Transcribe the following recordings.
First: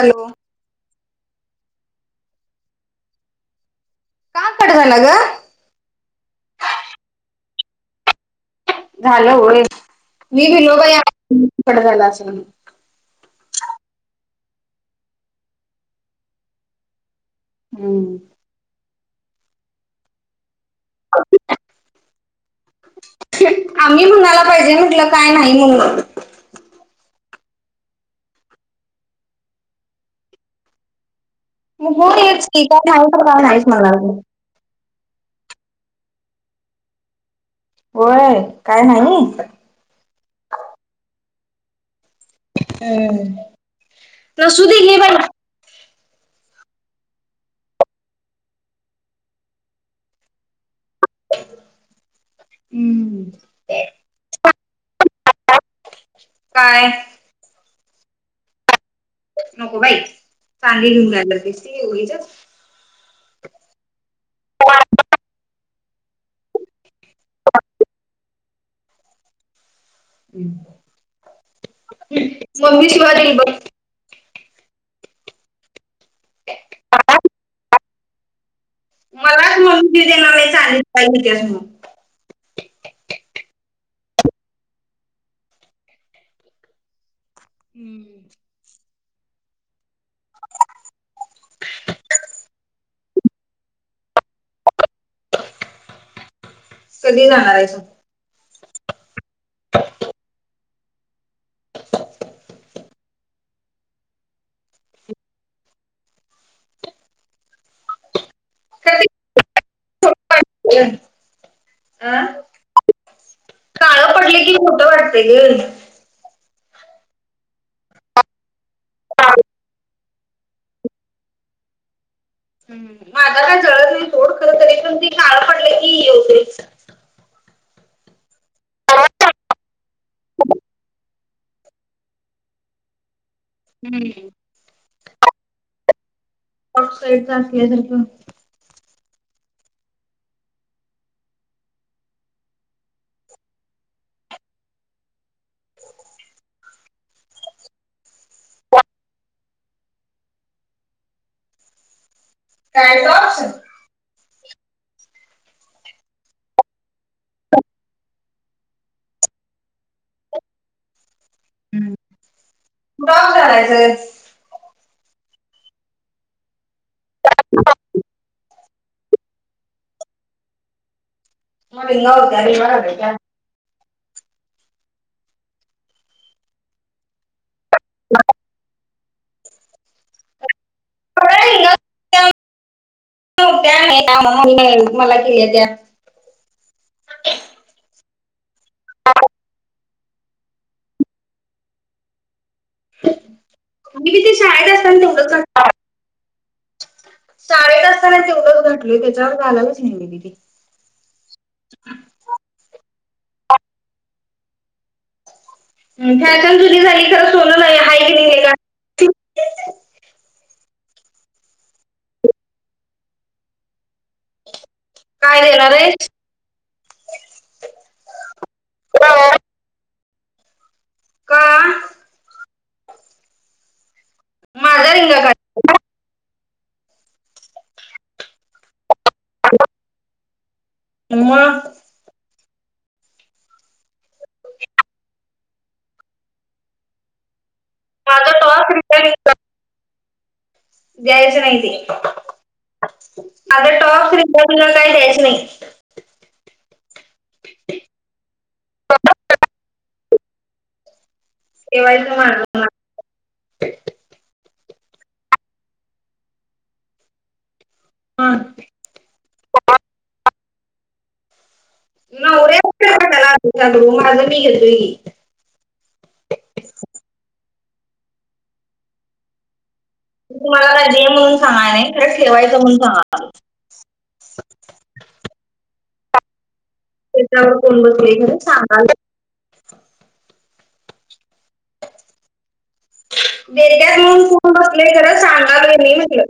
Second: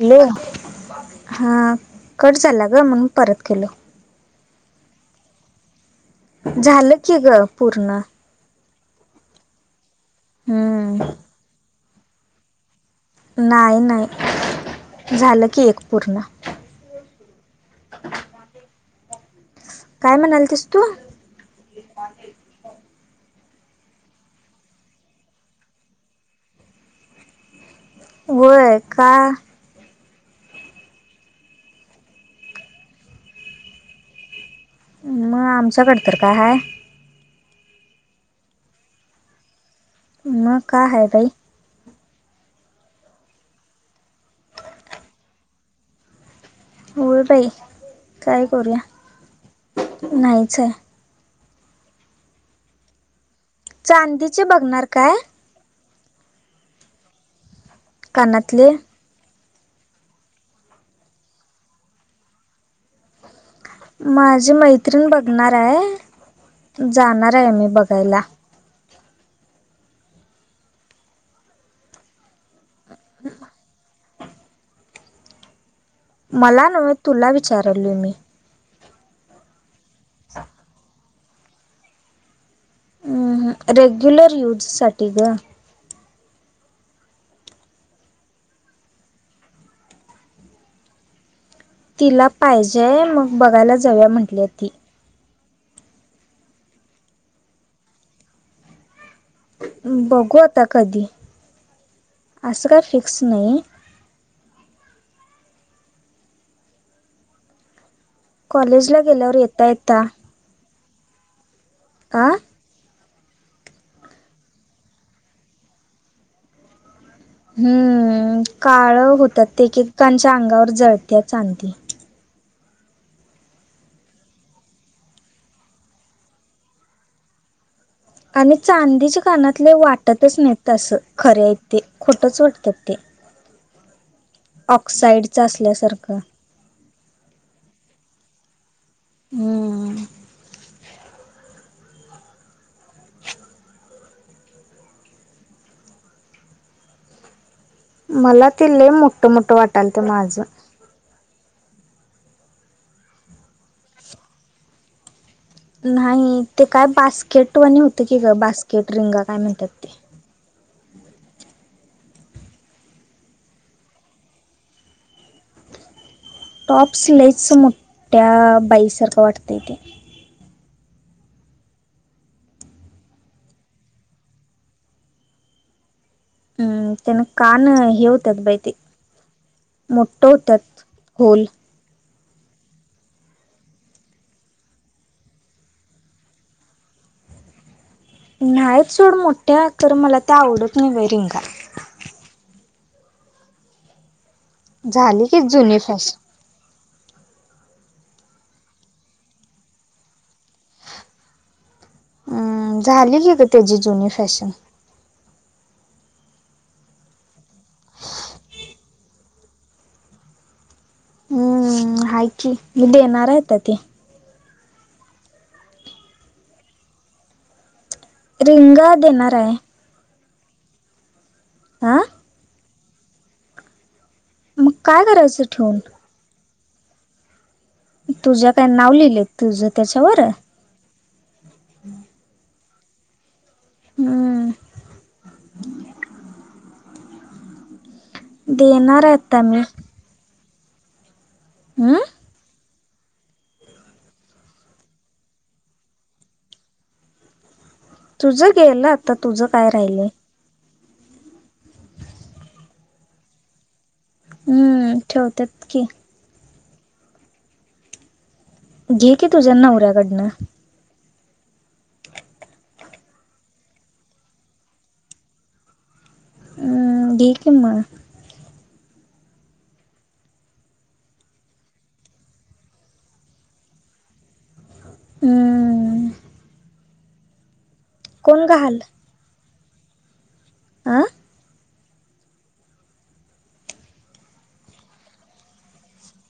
Hello, हा cut झाला गं म्हणून परत केलो. का, कट झाल गं झालं की ग पूर्ण. झालं होय, मी भिलो बाई हम्म कट झालं असं म्हणून. नाही नाही झालं, की एक पूर्ण. हम्म. काय म्हणालतीस तू, आम्ही म्हणायला पाहिजेल. काय नाही म्हणून व्हयं का, मग बोलचं की [unintelligible] मग आमच्याकड तर काय हाय. व्हयं काय हाय नी. मग काय आहे बाई. हम.. नसु दे घे बाई. होय बाई, काय करूया नाहीचं हाय. हम्म. चांदीची बघणार काय, काय? कानातले. नको बाई, चांदी घेऊन काय करतीस ती उगिचंच. माझी मैत्रिण बघणार आहे. जाणार आहे मी बघायला. मम्मी शिवा दिल बघ. मला नव्ह तुला विचारलोय मी. मी देणार [unintelligible] रेग्युलर यूज साठी गं. हम्म. तिला पाहिजेय. मग बघायला जावूया म्हटल्या ती. कधी जाणार आहेसा. बघू आता कधी असं काय फिक्स नाही. कॉलेज ला गेल्यावर यता यता. आं. आ? काळं पडले की मोठ वाटतेल. हम्म काळ होतात ते ककांच्या अंगावर जळते चांती. ह् माझा काय जळत नाही सोड खर तरी पण तेी काळ पडले की ये होते. आणि चांदीच्या कानातले वाटतच नाहीत तसं खरे आहेत ते खोटंच वाटतं ते. हम्म. ऑक्साइडचं असल्यासारखं. ऑक्साईड चा असल्याय जर का. हम्. हो. मला ते ले मोठं मोठं वाटालत माझं. कायचश. नाही ते काय बास्केटवाणे होत की ग बास्केट रिंगा काय म्हणतात ते. बॉब झालायचं. टॉप्स लेस मोठ्या बाईसारखं वाटतं य तेे. नडी नवत अरी वा ब. हम्म त्यान कान. घेवतात बाै ते मोठठ होतात होोल. खरं हो त्या नाही मला केली त्या. नाही सोड मोठे तर मला ते आवडत नाही बा रिंगा. मी मी ते शाळेत असताना तेवढंच. विश. शाळेत असताना तेवढच घटलय त्याच्यावर झायलाच हेलेली तेी. झाली की ग त्याची जुनी फॅशन. त्याच्यान जुरी झाली खर सोनं नाही हय. हम्म हाय कि मि देणाराय येत ते. काय देणार आहे. रिंगा देणारा आहे. का. आा. मग माझा काय रिंगा करायचं काढ ठेवून. तुझ्या काय नाव लिहिलं तुझं त्याच्यावर. म. हम्. माझा टॉप देणार रिंगा आता मी. द्यायचं नाही. हम्म. आता टॉप फ्री ति काही द्यायच नाही. तुझं गेल आता तुझं काय राहिलय. एव्हाय त मा. हम्म ठेवतत की. पाठ. घेते तूझ्यांना उऱ्याकडनं. नाेलाड माझ मी घेतोी. हम् जेक म. तुम्हाला काय दे म्हणून सांगा नाही खरं ठेवायं म्हणून सांगा. हम्. त्याच्यावर कोण बघले कोण सांगा. आं देत्यात म्हणून [unintelligible] बसले खरं सांगलो मी म्हटल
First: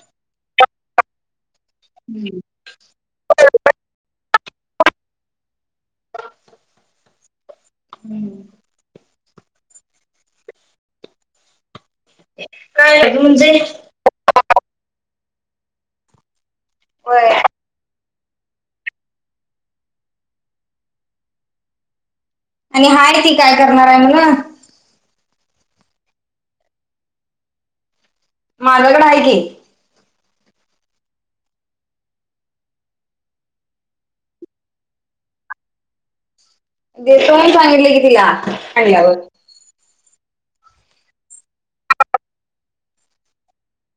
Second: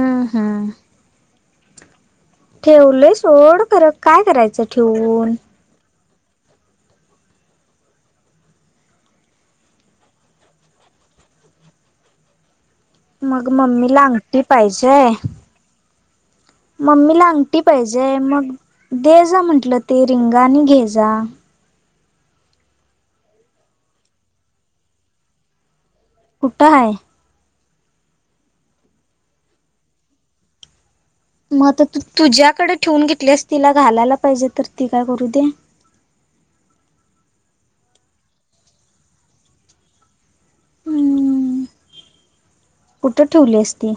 आम् हम्म हम्म ठेवलंय सोड खर काय करायचं ठेवून हम्म काय मग म्हणजे मम्मीला आंगठी पाहिजे. मम्मीला होय अंगठी पाहिजे मग दे जा म्हंटलं ते रिंगा आणि घे जा आणि हाय ती काय करणार आहे म्हण कुठं हाय माझ्याकडें आहे की मग तर तू तुझ्याकडे ठेवून घेतलीस तिला घालायला पाहिजे तर ती काय करू दे देतो सांगितले की तिला आणांल्यावर हम कुठ ठेवली असती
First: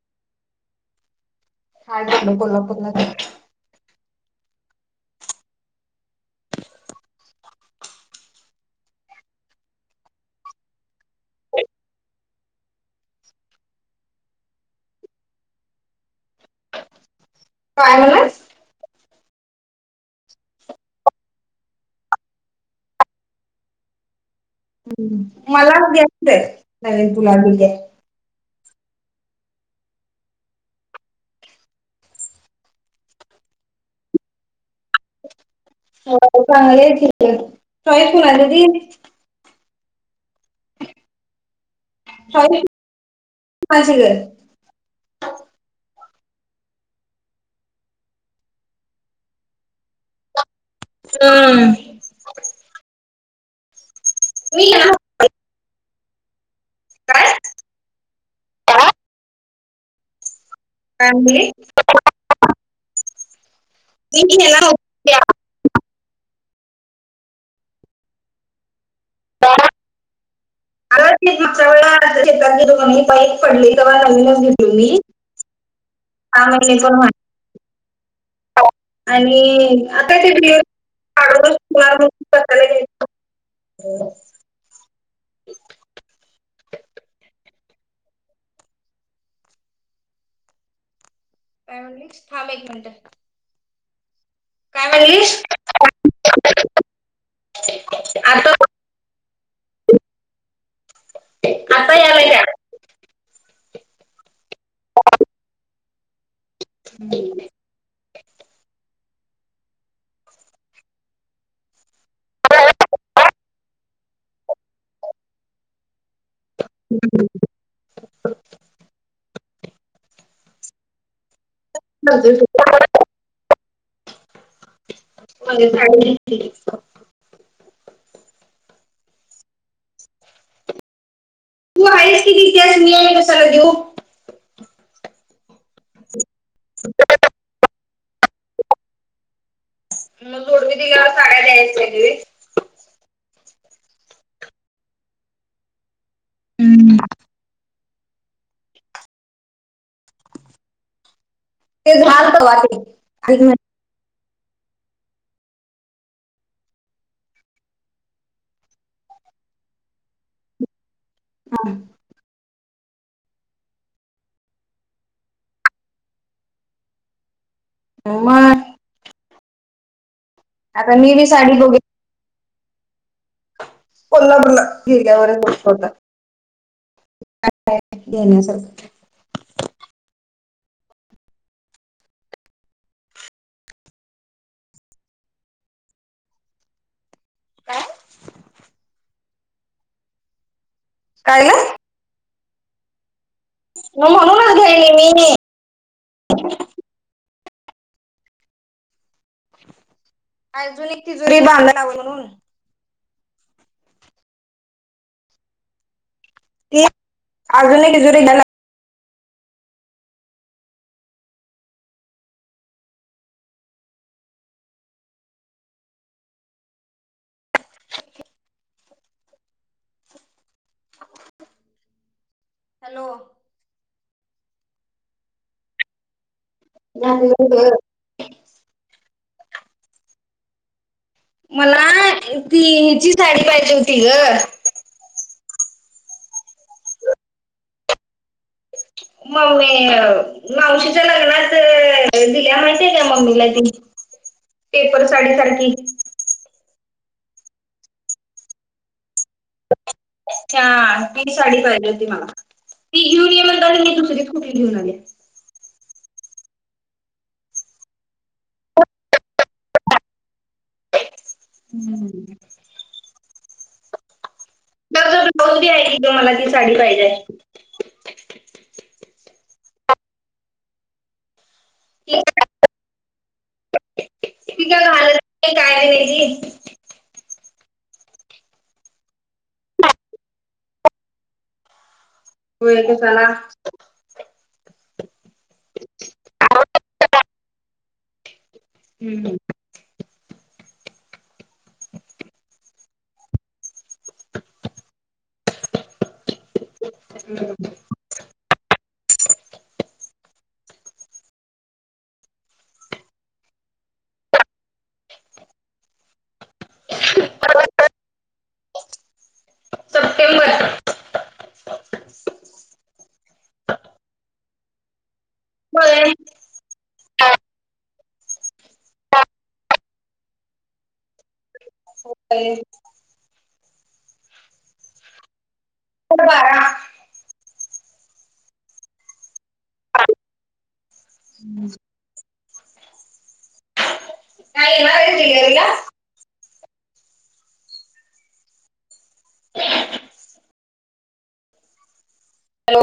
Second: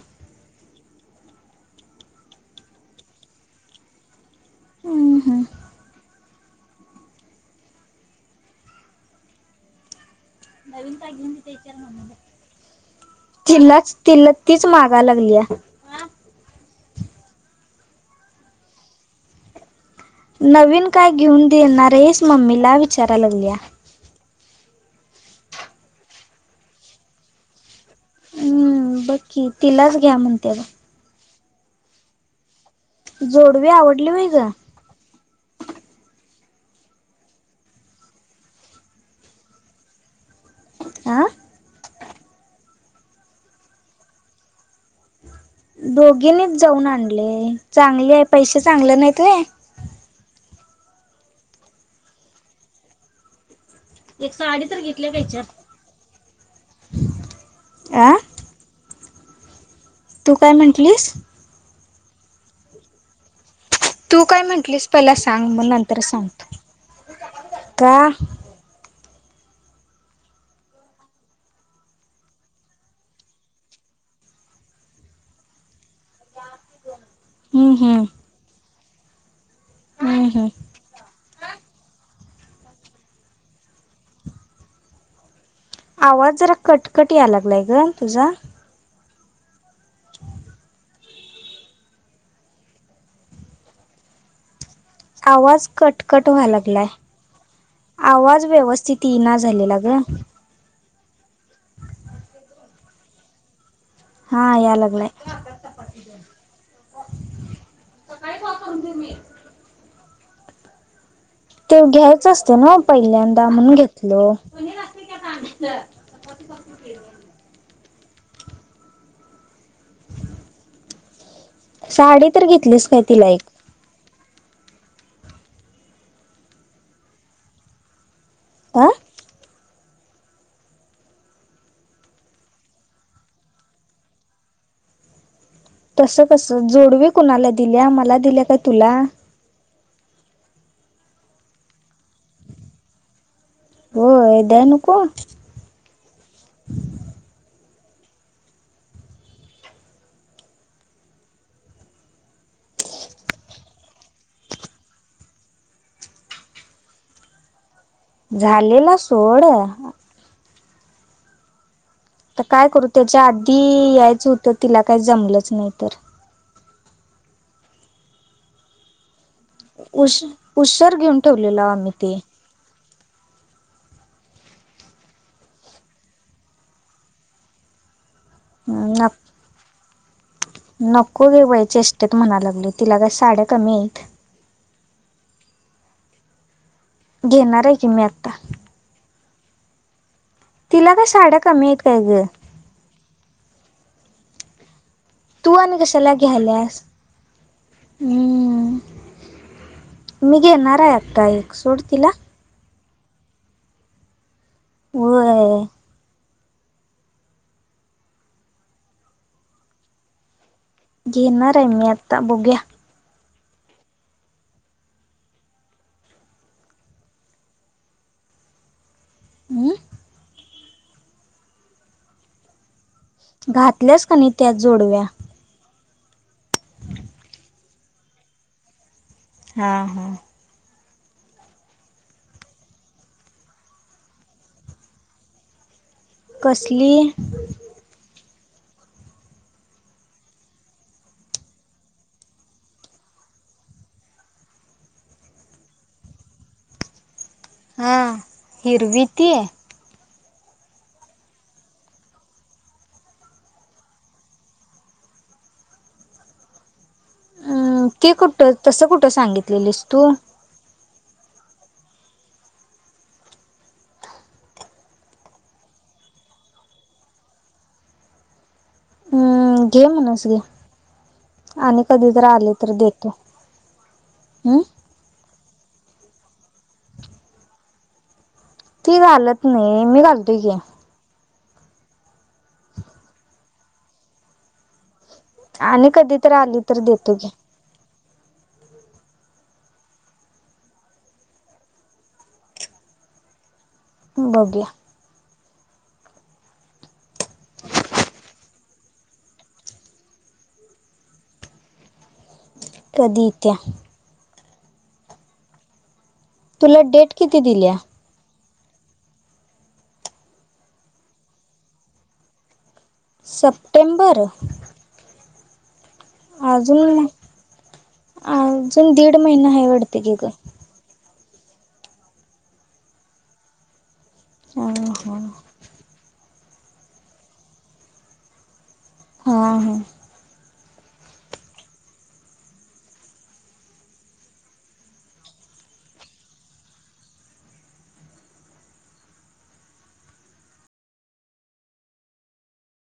हा झाल कोल्हापूरला आम् हम [unintelligible] तिल्लाच तिल्ल तीच मगा लागलीया. काय [unintelligible] नवीन काय घेऊन देणार आहेस मम्मीला विचारा लागलीया. ह् मलाच घेतलेत नवीन तुला भी घ्या - हम्म बकी तिलाच घ्या म्हणते जोडवी आवडली होय ग हो चांगले ठीक आहे चॉईस [unintelligible] आ [unintelligible] दोघीनीच जाऊन आणले चांगले आहे पैसे चांगले नाहीत व्हय हम् एक मी साडी तर येणार घेतलीय का इचार काय आं तू काय म्हण काय म्हणली तू मी काय घेणार म्हंटलीस होते पहिला सांग मग नंतर सांगतो का अर मागच्या व आ शेतात गेलो की नई बाईक पडली तेव्हा नवीनच घेतलो मी [unintelligible] हम्म हम् आणि आता हम्म. ते [unintelligible] आवाज जरा कटकट याय लागलाय ग तुझा थांब एक मिनिटं काय म्हणली आवाज कटकट व्हा लागलाय. आवाज आता व्यवस्थित इना झालेला ग आता यायलाय का हा या लागलाय. सकाळी का [unintelligible] ते घ्यायच असते ना पहिल्यांदा म्हणून घेतल हम्म साडी तर घेतलीस काय तिला एक साडी [unintelligible] आ तू आहेस कि ततिच मी आहे कसाला देऊ? तस कस जोडवे कुणाला दिल्या मला दिल्या काय तुला? मग जोडवी दिल्याला साड्या द्याय वय? हो द्या नको? हम्म [unintelligible] झालेला सोड हा तर काय करू त्याच्या आधी यायचं होतं तिला काही जमलंच नाही तर म म उश आता उशर मी घेऊन बी साडी ठेवलेला बघ आम्ही ते कोला बल्ला हिरग्यावरष्ट होतातण्यास. ना नको घेवायचेष्टेत म्हणायला लागले तिला काय साड्या कमी आहेत. घेणार आहे काय की मी आता. [unintelligible] तिला का शाड्या काय गं कमी आहेत काय ग? म्हणूनच घे नई मिनी. तू आणि कशाला घेतल्यास. मी अजून घेणाऱ्या आता तिजोरी एक बांधायला सोड लावली तिला. म्हणून होई ते अर्जून कि जुरी गाला घे नार आहे मी आता बघूया. हम् हॅलो घातल्यास का नाही त्या जोडव्या? नाही ग! हा हा मला ती हीची साडी पाहिजे होती ग! कसली? ममेव मावशीच्या लग्नात दिल्या म्हणते त्या मम्मीला ती पेपर साडी सारखी हां हिरवीती? छान ती साडी पाहिजे होती मला. [unintelligible] अम् ते कुठ तसं कुठं सांगितलेलेस तू? हम्म ज जर ब्लाऊज बी आहे की ग मला ती साडी पाहिजे. हम्म [unintelligible] आणि कधी ती जर आले तर देतो काय हम् ती काय घालत नाही काय आहे नाही ती ती घालत नाही मी घालतोय की. हो एक चला आणि कधी तर आली तर देतो की हम् बघ्या हम कधी येत्या तुला डेट किती दिलीया. September September. होय. अजून अजून दीड महिना आहे वाटते की ग. हो का. हो हो. हो बारा. हा हा. काय येणार आहे डिलिव्हरीला? हॅलो